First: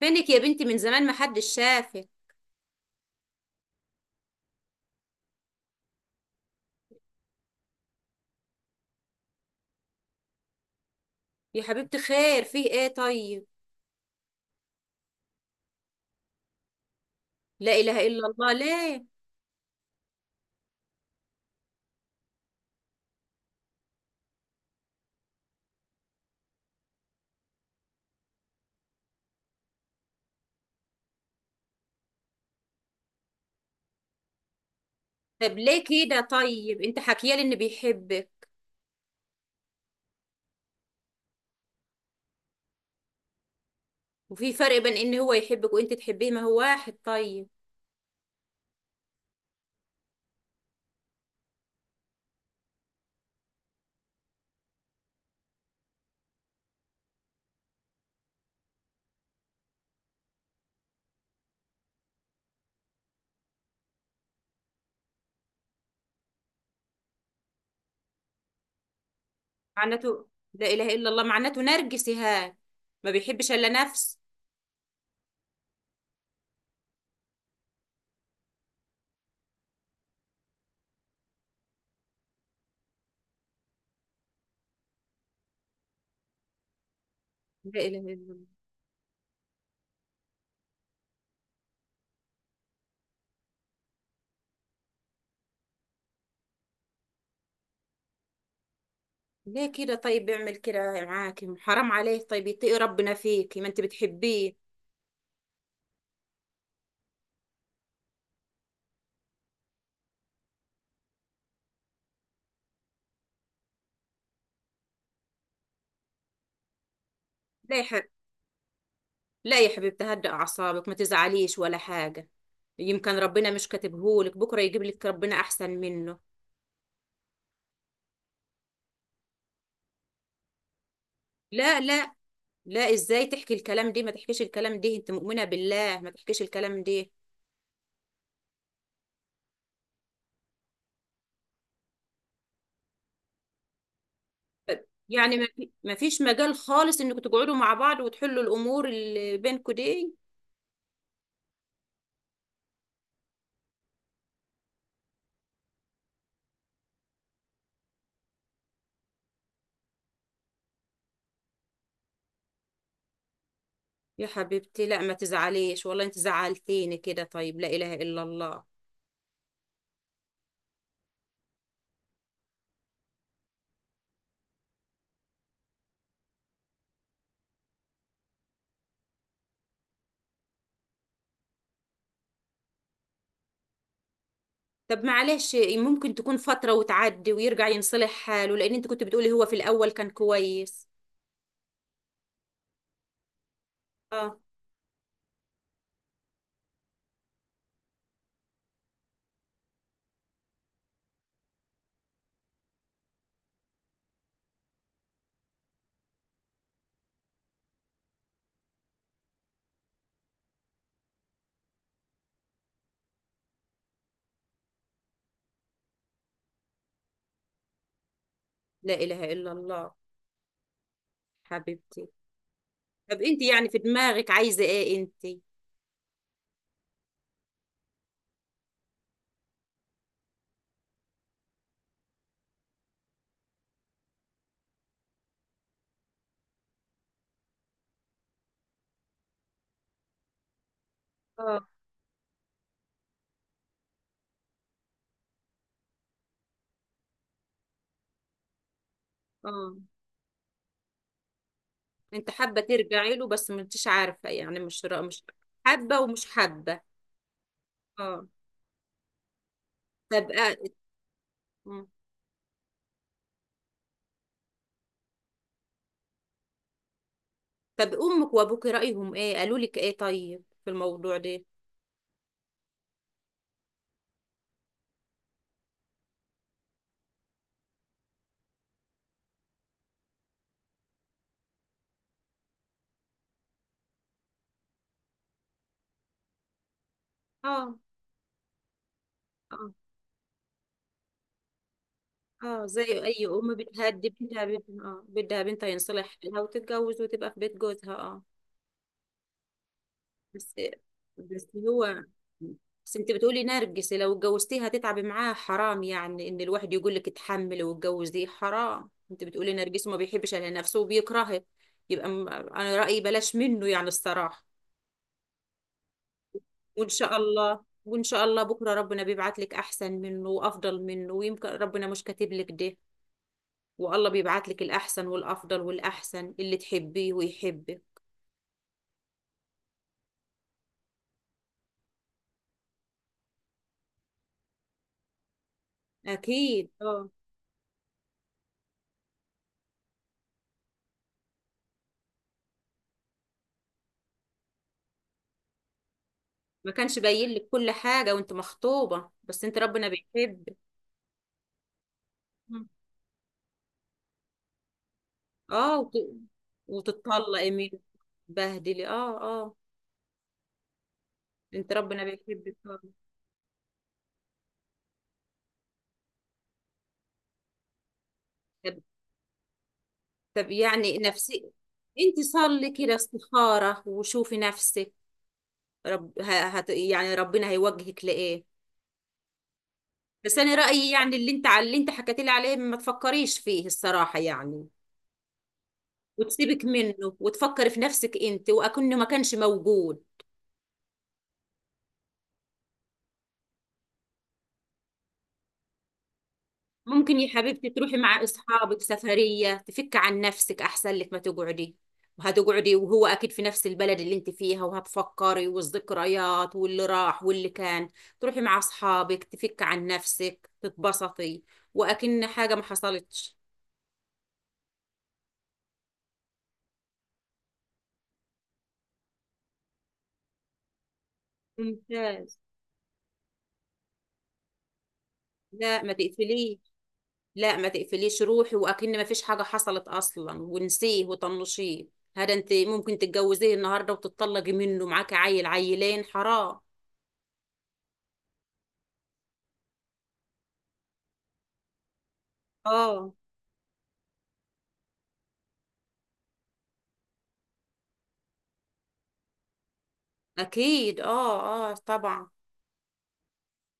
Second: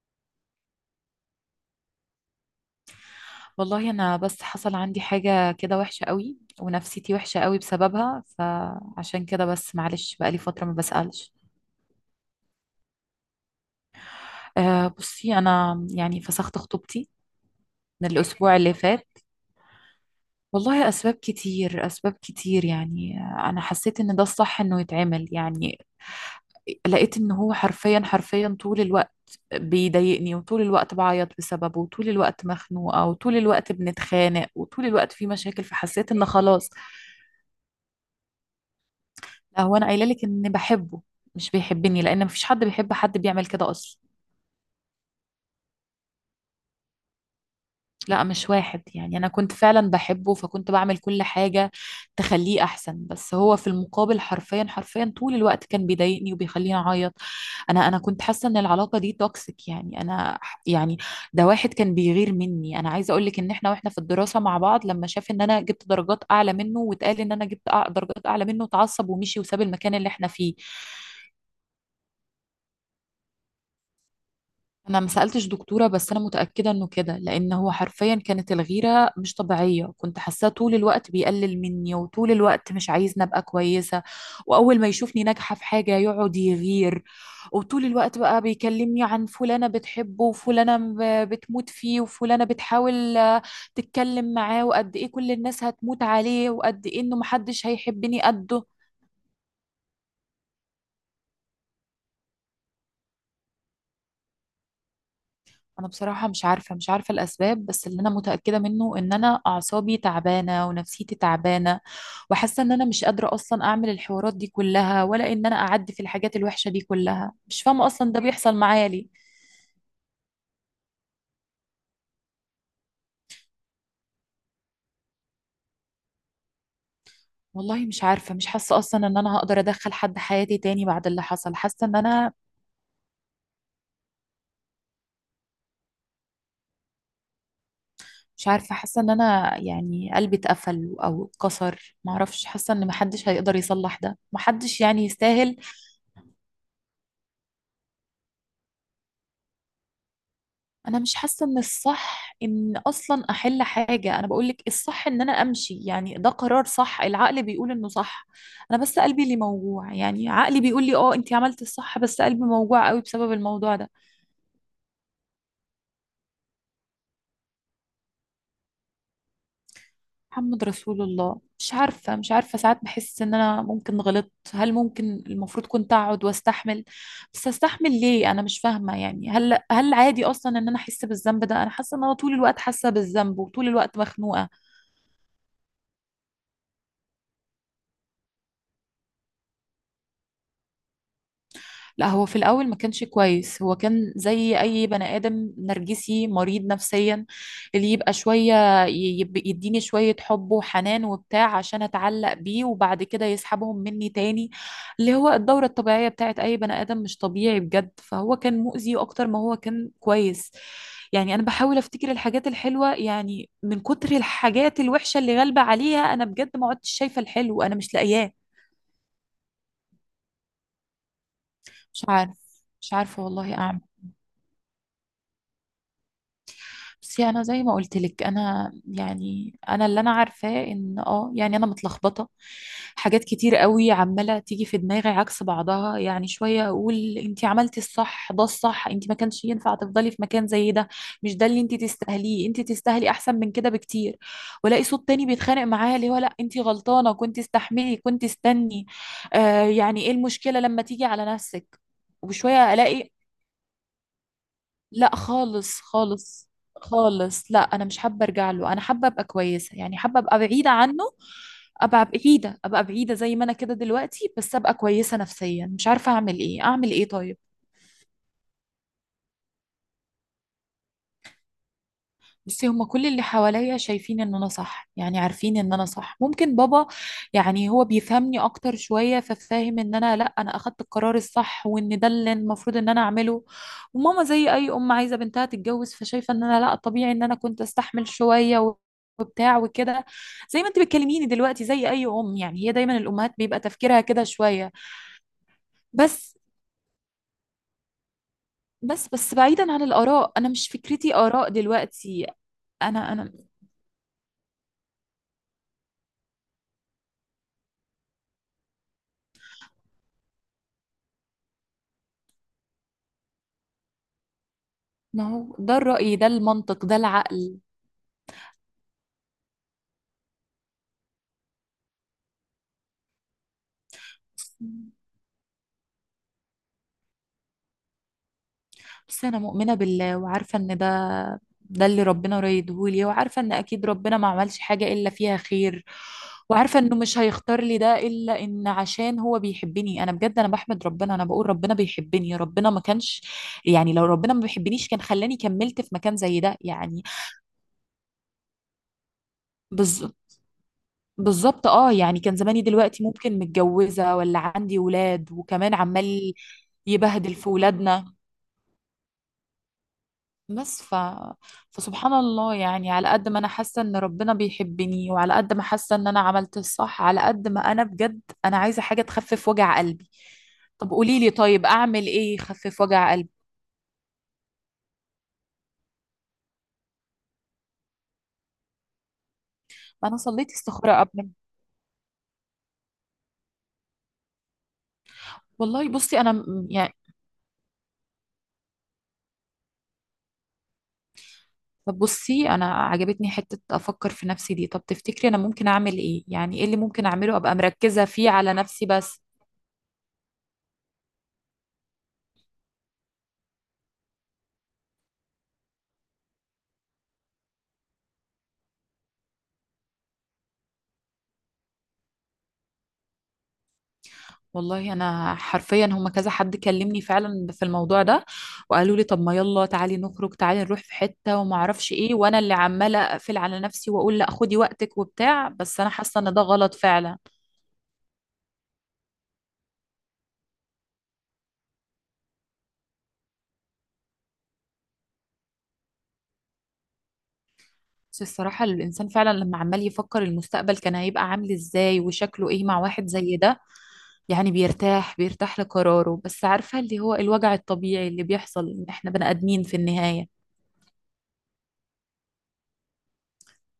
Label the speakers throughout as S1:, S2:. S1: فينك يا بنتي؟ من زمان ما حدش شافك.
S2: والله انا بس حصل عندي حاجة كده وحشة قوي ونفسيتي وحشة قوي بسببها، فعشان كده بس معلش بقالي فترة ما بسألش.
S1: يا حبيبتي، خير، فيه ايه طيب؟
S2: أه، بصي انا يعني فسخت خطوبتي
S1: لا اله
S2: من
S1: الا الله،
S2: الاسبوع اللي
S1: ليه؟
S2: فات. والله اسباب كتير اسباب كتير، يعني انا حسيت ان ده الصح انه يتعمل يعني. لقيت ان هو حرفيا حرفيا طول الوقت بيضايقني، وطول الوقت بعيط بسببه، وطول الوقت مخنوقة، وطول الوقت بنتخانق، وطول الوقت في
S1: طب
S2: مشاكل،
S1: ليه
S2: فحسيت
S1: كده؟
S2: ان خلاص.
S1: طيب انت حكيالي ان بيحبك.
S2: لا، هو انا قايله لك ان بحبه، مش بيحبني، لان مفيش حد بيحب حد بيعمل كده اصلا.
S1: وفي فرق بين ان هو يحبك وانت تحبيه؟ ما هو واحد طيب.
S2: لا، مش واحد، يعني انا كنت فعلا بحبه فكنت بعمل كل حاجه تخليه احسن، بس هو في المقابل حرفيا حرفيا طول الوقت كان بيضايقني وبيخليني اعيط. انا كنت حاسه ان العلاقه دي توكسيك، يعني يعني ده واحد كان بيغير مني. انا عايزه اقول لك ان احنا واحنا في الدراسه مع بعض، لما شاف ان انا جبت درجات اعلى منه واتقال ان انا جبت درجات اعلى منه، اتعصب ومشي وساب المكان اللي
S1: معناته،
S2: احنا فيه.
S1: لا اله الا الله، معناته نرجسي هاد، ما بيحبش الا نفس.
S2: انا ما سالتش دكتوره، بس انا متاكده انه كده، لان هو حرفيا كانت الغيره مش طبيعيه، كنت حاساه طول الوقت بيقلل مني، وطول الوقت مش عايزني ابقى كويسه. واول ما يشوفني ناجحه في حاجه يقعد يغير.
S1: لا
S2: وطول
S1: اله الا
S2: الوقت بقى
S1: الله،
S2: بيكلمني عن فلانه بتحبه، وفلانه بتموت فيه، وفلانه بتحاول تتكلم معاه، وقد ايه كل الناس هتموت عليه، وقد ايه انه محدش هيحبني قده.
S1: ليه كده؟ طيب بيعمل كده معاكي؟ حرام عليه، طيب يتقي ربنا فيكي، ما انت بتحبيه.
S2: انا بصراحة مش عارفة الاسباب، بس اللي انا متأكدة منه ان انا اعصابي تعبانة ونفسيتي تعبانة. وحاسة ان انا مش قادرة اصلا اعمل الحوارات دي كلها، ولا ان انا اعدي في الحاجات الوحشة دي كلها، مش فاهمة
S1: ليه؟
S2: اصلا ده بيحصل معايا ليه؟
S1: لا يا حبيبتي، هدأ أعصابك، ما تزعليش ولا حاجة. يمكن ربنا مش كاتبهولك، بكرة يجيب لك ربنا أحسن منه.
S2: والله مش عارفة، مش حاسة اصلا ان انا هقدر ادخل حد حياتي تاني بعد اللي حصل،
S1: لا
S2: حاسة ان
S1: لا
S2: انا
S1: لا، إزاي تحكي الكلام دي؟ ما تحكيش الكلام دي، أنت مؤمنة بالله، ما تحكيش الكلام دي.
S2: مش عارفة، حاسة ان انا يعني قلبي اتقفل او اتكسر، معرفش، حاسة ان محدش هيقدر يصلح ده، محدش يعني
S1: يعني
S2: يستاهل.
S1: ما فيش مجال خالص إنكم تقعدوا مع بعض وتحلوا الأمور اللي بينكم دي؟
S2: انا مش حاسه ان الصح ان اصلا احل حاجه، انا بقولك الصح ان انا امشي، يعني ده قرار صح، العقل بيقول انه صح. انا بس قلبي اللي موجوع، يعني عقلي بيقول لي اه انتي عملتي الصح، بس قلبي موجوع قوي بسبب الموضوع ده.
S1: يا حبيبتي لا، ما تزعليش، والله أنت زعلتيني كده، طيب، لا إله إلا الله.
S2: محمد رسول الله. مش عارفه ساعات بحس ان انا ممكن غلطت، هل ممكن المفروض كنت اقعد واستحمل؟ بس استحمل ليه؟ انا مش فاهمه، يعني هل عادي اصلا ان انا احس بالذنب ده؟ انا حاسه ان انا طول الوقت حاسه بالذنب وطول الوقت مخنوقه.
S1: طب معلش، ممكن تكون فترة وتعدي ويرجع ينصلح حاله، لأن أنت كنت بتقولي هو في الأول كان كويس.
S2: لا، هو في الأول ما كانش كويس، هو كان
S1: اه،
S2: زي أي بني آدم نرجسي مريض نفسيا. اللي يبقى شوية يديني شوية حب وحنان وبتاع، عشان أتعلق بيه، وبعد كده يسحبهم مني تاني. اللي هو الدورة الطبيعية بتاعت أي بني آدم مش طبيعي بجد، فهو كان مؤذي أكتر ما هو كان كويس. يعني أنا بحاول أفتكر الحاجات الحلوة، يعني من كتر الحاجات الوحشة اللي غالبة عليها أنا بجد ما عدتش شايفة الحلو، أنا مش لاقياه.
S1: لا إله إلا الله،
S2: مش
S1: حبيبتي.
S2: عارف مش
S1: طب
S2: عارفة
S1: أنت
S2: والله
S1: يعني في
S2: أعمل.
S1: دماغك عايزة إيه أنت؟
S2: بس انا زي ما قلت لك انا يعني انا اللي انا عارفاه ان يعني انا متلخبطه. حاجات كتير قوي عماله تيجي في دماغي عكس بعضها، يعني شويه اقول انت عملتي الصح، ده الصح، انت ما كانش ينفع تفضلي في مكان زي ده، مش ده
S1: اه
S2: اللي انت تستاهليه، انت تستاهلي احسن من كده بكتير. والاقي صوت تاني بيتخانق معايا اللي هو لا انت غلطانه، كنت استحملي، كنت استني. آه،
S1: اه،
S2: يعني ايه المشكله لما تيجي على نفسك.
S1: أنت حابة
S2: وبشويه الاقي
S1: ترجعي له بس ما أنتش عارفة، يعني
S2: لا
S1: مش
S2: خالص
S1: حابة ومش
S2: خالص.
S1: حابة؟
S2: خالص، لا انا مش حابه
S1: اه،
S2: ارجع له، انا حابه ابقى كويسه، يعني حابه
S1: طب
S2: ابقى
S1: آه،
S2: بعيده عنه.
S1: مم.
S2: ابقى بعيده، ابقى بعيده زي ما انا كده دلوقتي، بس ابقى كويسه نفسيا، مش عارفه اعمل ايه، اعمل ايه طيب؟
S1: طب أمك وأبوك رأيهم إيه، قالوا لك إيه طيب في الموضوع ده؟
S2: بصي، هما كل اللي حواليا شايفين ان انا صح، يعني عارفين ان انا صح، ممكن بابا يعني هو بيفهمني اكتر شوية، ففاهم ان انا لا انا اخدت القرار الصح، وان ده اللي المفروض ان انا اعمله. وماما زي اي ام عايزة بنتها تتجوز، فشايفة ان انا لا، طبيعي ان انا كنت
S1: اه
S2: استحمل شوية وبتاع
S1: اه
S2: وكده. زي ما انت بتكلميني دلوقتي زي اي ام،
S1: اه،
S2: يعني هي
S1: زي
S2: دايما
S1: أي
S2: الامهات
S1: أم
S2: بيبقى تفكيرها
S1: بتهدي
S2: كده
S1: بنتها،
S2: شوية.
S1: بنتها اه بدها بنتها ينصلح
S2: بس
S1: لها وتتجوز وتبقى في بيت جوزها. اه.
S2: بس بس، بعيدا عن الاراء انا
S1: بس
S2: مش فكرتي
S1: بس
S2: اراء
S1: هو
S2: دلوقتي.
S1: بس انت
S2: انا
S1: بتقولي
S2: انا
S1: نرجس، لو اتجوزتيها هتتعبي معاها، حرام يعني ان الواحد يقول لك اتحمل واتجوز، دي حرام، انت بتقولي نرجس ما بيحبش على نفسه وبيكرهه. يبقى انا رأيي بلاش منه يعني، الصراحة.
S2: ما هو ده الرأي، ده المنطق،
S1: وان
S2: ده
S1: شاء
S2: العقل.
S1: الله، وان شاء الله بكرة ربنا بيبعت لك احسن منه وافضل منه، ويمكن ربنا مش كاتب لك ده. والله بيبعت لك الاحسن والافضل والاحسن اللي تحبيه ويحبك.
S2: بس أنا مؤمنة بالله وعارفة إن ده اللي ربنا رايدهولي، وعارفة إن أكيد ربنا ما عملش حاجة إلا فيها خير.
S1: اكيد
S2: وعارفة إنه
S1: اه.
S2: مش هيختار لي ده إلا إن عشان هو بيحبني، أنا بجد أنا بحمد ربنا، أنا بقول ربنا بيحبني، ربنا ما كانش. يعني لو ربنا ما بيحبنيش كان خلاني كملت في مكان زي ده
S1: ما كانش
S2: يعني.
S1: باين لك كل حاجة وانت مخطوبة؟ بس انت ربنا
S2: بز...
S1: بيحب.
S2: بالظبط اه، يعني كان زماني
S1: مم.
S2: دلوقتي ممكن متجوزة ولا عندي ولاد وكمان
S1: اه
S2: عمال يبهدل في
S1: وتطلقي من.
S2: ولادنا.
S1: بهدلي، اه اه.
S2: بس ف...
S1: انت ربنا
S2: فسبحان الله،
S1: بيحبك طبعا.
S2: يعني على قد ما انا حاسه ان ربنا بيحبني، وعلى قد ما حاسه ان انا عملت الصح، على قد ما انا بجد انا
S1: طب،
S2: عايزه حاجه تخفف وجع قلبي.
S1: طب
S2: طب
S1: يعني
S2: قولي لي،
S1: نفسي.
S2: طيب اعمل
S1: انت
S2: ايه
S1: صلي
S2: يخفف
S1: كده
S2: وجع قلبي؟
S1: استخارة وشوفي نفسك. يعني ربنا هيوجهك لإيه.
S2: ما انا
S1: بس
S2: صليت
S1: انا رأيي،
S2: استخاره
S1: يعني
S2: قبل.
S1: اللي انت على اللي انت حكيت لي عليه ما تفكريش فيه الصراحة يعني،
S2: والله بصي انا
S1: وتسيبك
S2: يعني.
S1: منه وتفكري في نفسك انت وأكنه ما كانش موجود.
S2: طب بصي، انا عجبتني حته افكر في نفسي دي، طب تفتكري انا ممكن اعمل ايه، يعني ايه اللي ممكن
S1: ممكن يا
S2: اعمله ابقى
S1: حبيبتي تروحي
S2: مركزه
S1: مع
S2: فيه على
S1: اصحابك
S2: نفسي بس؟
S1: سفرية، تفك عن نفسك، احسن لك ما تقعدي. وهتقعدي وهو اكيد في نفس البلد اللي انت فيها وهتفكري، والذكريات واللي راح واللي كان. تروحي مع اصحابك، تفك عن نفسك، تتبسطي، واكن حاجة ما حصلتش.
S2: والله انا حرفيا هم كذا حد كلمني فعلا في الموضوع ده، وقالوا لي طب ما يلا تعالي نخرج، تعالي نروح في حته وما اعرفش ايه،
S1: ممتاز.
S2: وانا اللي عماله اقفل على نفسي واقول لا خدي وقتك وبتاع، بس
S1: لا،
S2: انا
S1: ما
S2: حاسه ان ده
S1: تقفليش.
S2: غلط فعلا.
S1: لا ما تقفليش، روحي واكن ما فيش حاجة حصلت اصلا، ونسيه وطنشيه. هذا انت ممكن تتجوزيه النهارده وتتطلقي منه، معاكي عيل عيلين، حرام.
S2: بس الصراحه الانسان فعلا لما عمال يفكر المستقبل كان هيبقى عامل ازاي وشكله ايه مع واحد
S1: اه
S2: زي ده، يعني بيرتاح، بيرتاح لقراره، بس عارفه اللي هو الوجع الطبيعي اللي بيحصل ان احنا بني ادمين في النهايه.
S1: اكيد، اه اه طبعا.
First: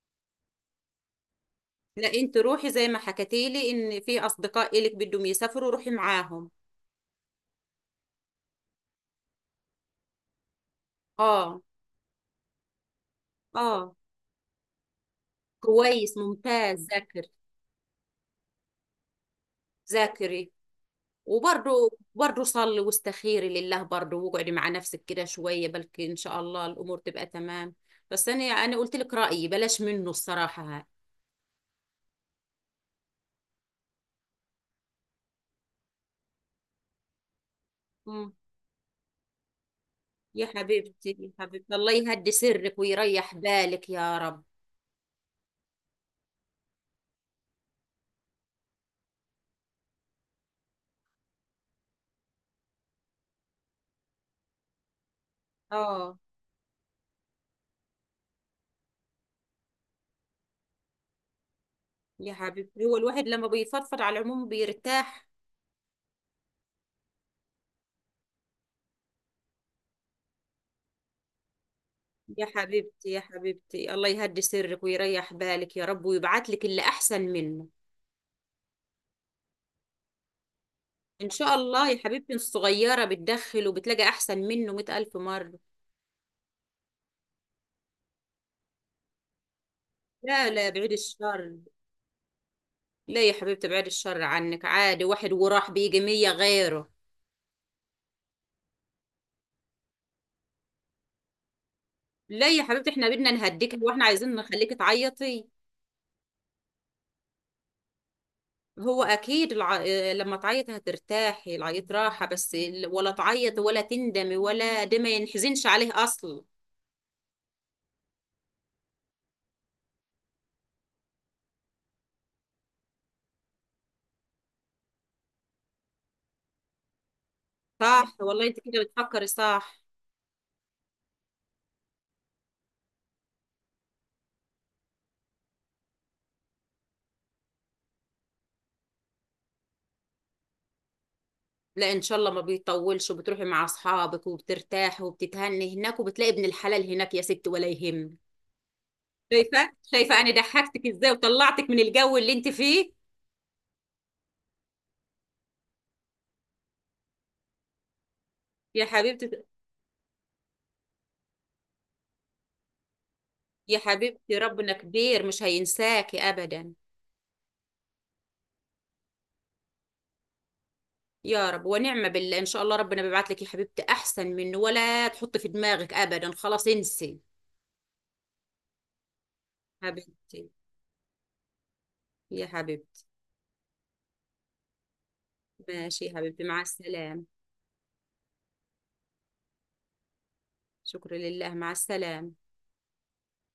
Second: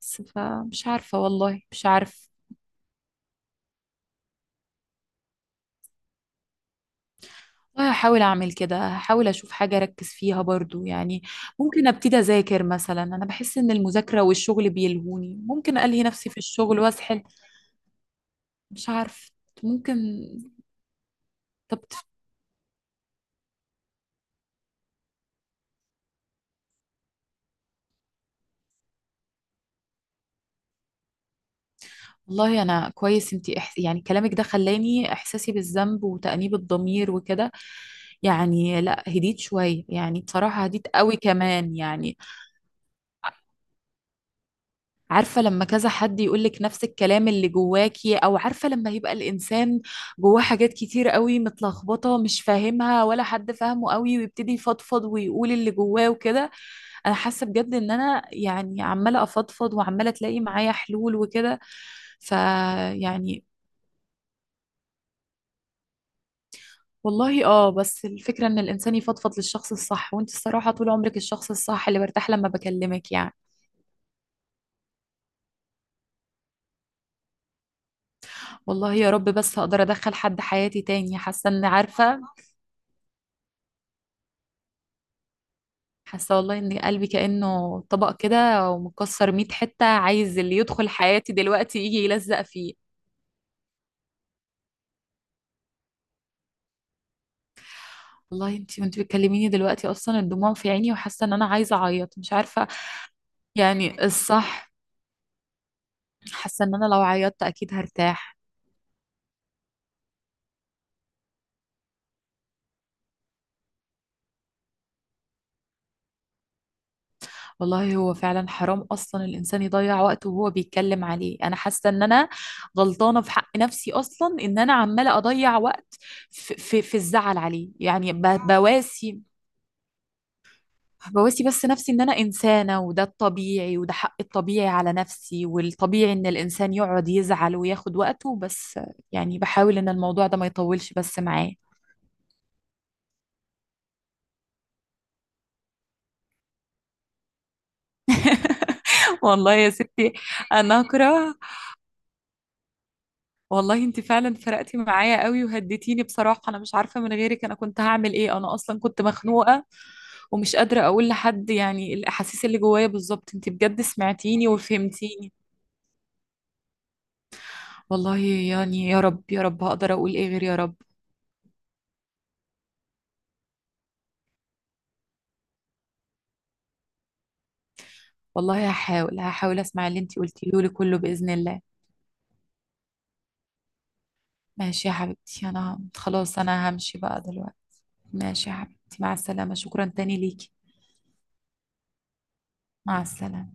S2: بس فمش عارفه، والله مش
S1: لا
S2: عارفه.
S1: انت روحي زي ما حكتيلي ان في اصدقاء الك بدهم يسافروا، روحي معاهم.
S2: والله هحاول اعمل كده، هحاول اشوف حاجه اركز فيها برضو يعني.
S1: اه
S2: ممكن ابتدي اذاكر مثلا، انا بحس ان
S1: اه،
S2: المذاكره والشغل بيلهوني، ممكن الهي
S1: كويس
S2: نفسي في الشغل
S1: ممتاز، ذاكر.
S2: واسحل. مش عارف، ممكن.
S1: ذاكري.
S2: طب
S1: وبرضه، برضه صلي واستخيري لله برضه، واقعدي مع نفسك كده شويه، بلكي ان شاء الله الامور تبقى تمام. بس انا قلت لك رايي بلاش منه الصراحه، ها.
S2: والله انا كويس، انتي يعني كلامك ده خلاني احساسي بالذنب وتأنيب الضمير وكده.
S1: مم.
S2: يعني لا هديت شويه، يعني
S1: يا
S2: بصراحه هديت
S1: حبيبتي
S2: قوي
S1: يا حبيبتي،
S2: كمان
S1: الله
S2: يعني.
S1: يهدي سرك ويريح بالك يا رب.
S2: عارفة لما كذا حد يقولك نفس الكلام اللي جواكي، أو عارفة لما يبقى الإنسان جواه حاجات كتير قوي متلخبطة مش فاهمها ولا حد فاهمه قوي، ويبتدي يفضفض ويقول اللي جواه
S1: اه،
S2: وكده. أنا حاسة بجد إن أنا يعني عمالة أفضفض، وعمالة تلاقي معايا حلول وكده.
S1: يا حبيبتي، هو الواحد
S2: فيعني
S1: لما بيفضفض على العموم بيرتاح.
S2: والله اه، بس الفكرة إن الإنسان يفضفض للشخص الصح، وأنت الصراحة طول عمرك الشخص الصح اللي برتاح
S1: يا
S2: لما
S1: حبيبتي
S2: بكلمك
S1: يا
S2: يعني.
S1: حبيبتي، الله يهدي سرك ويريح بالك يا رب، ويبعت لك اللي أحسن منه.
S2: والله يا رب، بس هقدر ادخل حد حياتي تاني؟
S1: إن
S2: حاسه
S1: شاء
S2: ان
S1: الله يا
S2: عارفه.
S1: حبيبتي الصغيرة، بتدخل وبتلاقي أحسن منه 100 ألف مرة.
S2: حاسه والله ان قلبي كانه طبق كده ومكسر 100 حته، عايز
S1: لا
S2: اللي
S1: لا،
S2: يدخل
S1: بعيد
S2: حياتي
S1: الشر.
S2: دلوقتي يجي يلزق فيه.
S1: لا يا حبيبتي، بعيد الشر عنك، عادي، واحد وراح بيجي 100 غيره.
S2: والله انتي وانتي بتكلميني دلوقتي اصلا الدموع في عيني، وحاسه ان انا عايزه اعيط، مش
S1: لا يا
S2: عارفه.
S1: حبيبتي، احنا بدنا نهديك، واحنا
S2: يعني
S1: عايزين نخليك
S2: الصح،
S1: تعيطي.
S2: حاسه ان انا لو عيطت اكيد هرتاح.
S1: هو أكيد الع... لما تعيطي هترتاحي، العيط راحة، بس ولا تعيطي ولا تندمي، ولا ده ما ينحزنش عليه أصلا.
S2: والله هو فعلا حرام اصلا الانسان يضيع وقته وهو بيتكلم عليه، انا حاسه ان انا غلطانه في حق نفسي اصلا، ان انا عماله اضيع وقت في الزعل عليه، يعني
S1: صح والله، انت كده
S2: بواسي
S1: بتفكري صح.
S2: بواسي بس نفسي ان انا انسانه، وده الطبيعي، وده حق الطبيعي على نفسي، والطبيعي ان الانسان يقعد يزعل وياخد وقته بس. يعني بحاول ان الموضوع ده ما يطولش بس معاه.
S1: لا ان شاء الله ما بيطولش، وبتروحي مع اصحابك وبترتاحي وبتتهني هناك، وبتلاقي ابن الحلال هناك، يا ست ولا يهم.
S2: والله يا
S1: شايفه
S2: ستي،
S1: شايفه انا
S2: انا
S1: ضحكتك ازاي
S2: اكره.
S1: وطلعتك من الجو اللي انت فيه.
S2: والله انت فعلا فرقتي معايا قوي وهديتيني، بصراحه انا مش عارفه من غيرك انا كنت هعمل ايه، انا اصلا
S1: يا
S2: كنت
S1: حبيبتي،
S2: مخنوقه ومش قادره اقول لحد يعني الاحاسيس اللي جوايا بالظبط، انت
S1: يا
S2: بجد
S1: حبيبتي،
S2: سمعتيني
S1: ربنا كبير
S2: وفهمتيني.
S1: مش هينساكي ابدا.
S2: والله يعني يا رب يا رب، هقدر اقول ايه غير يا رب.
S1: يا رب، ونعمه بالله، ان شاء الله ربنا بيبعت لك يا حبيبتي احسن منه، ولا تحطي في دماغك ابدا، خلاص انسي.
S2: والله هحاول هحاول اسمع اللي انتي
S1: حبيبتي،
S2: قلتيه لي كله باذن الله.
S1: يا حبيبتي.
S2: ماشي يا حبيبتي، انا
S1: ماشي يا
S2: خلاص
S1: حبيبتي، مع
S2: انا همشي بقى
S1: السلامه.
S2: دلوقتي. ماشي يا حبيبتي، مع السلامه، شكرا تاني ليكي.
S1: شكرا لله، مع السلامه.
S2: مع السلامه.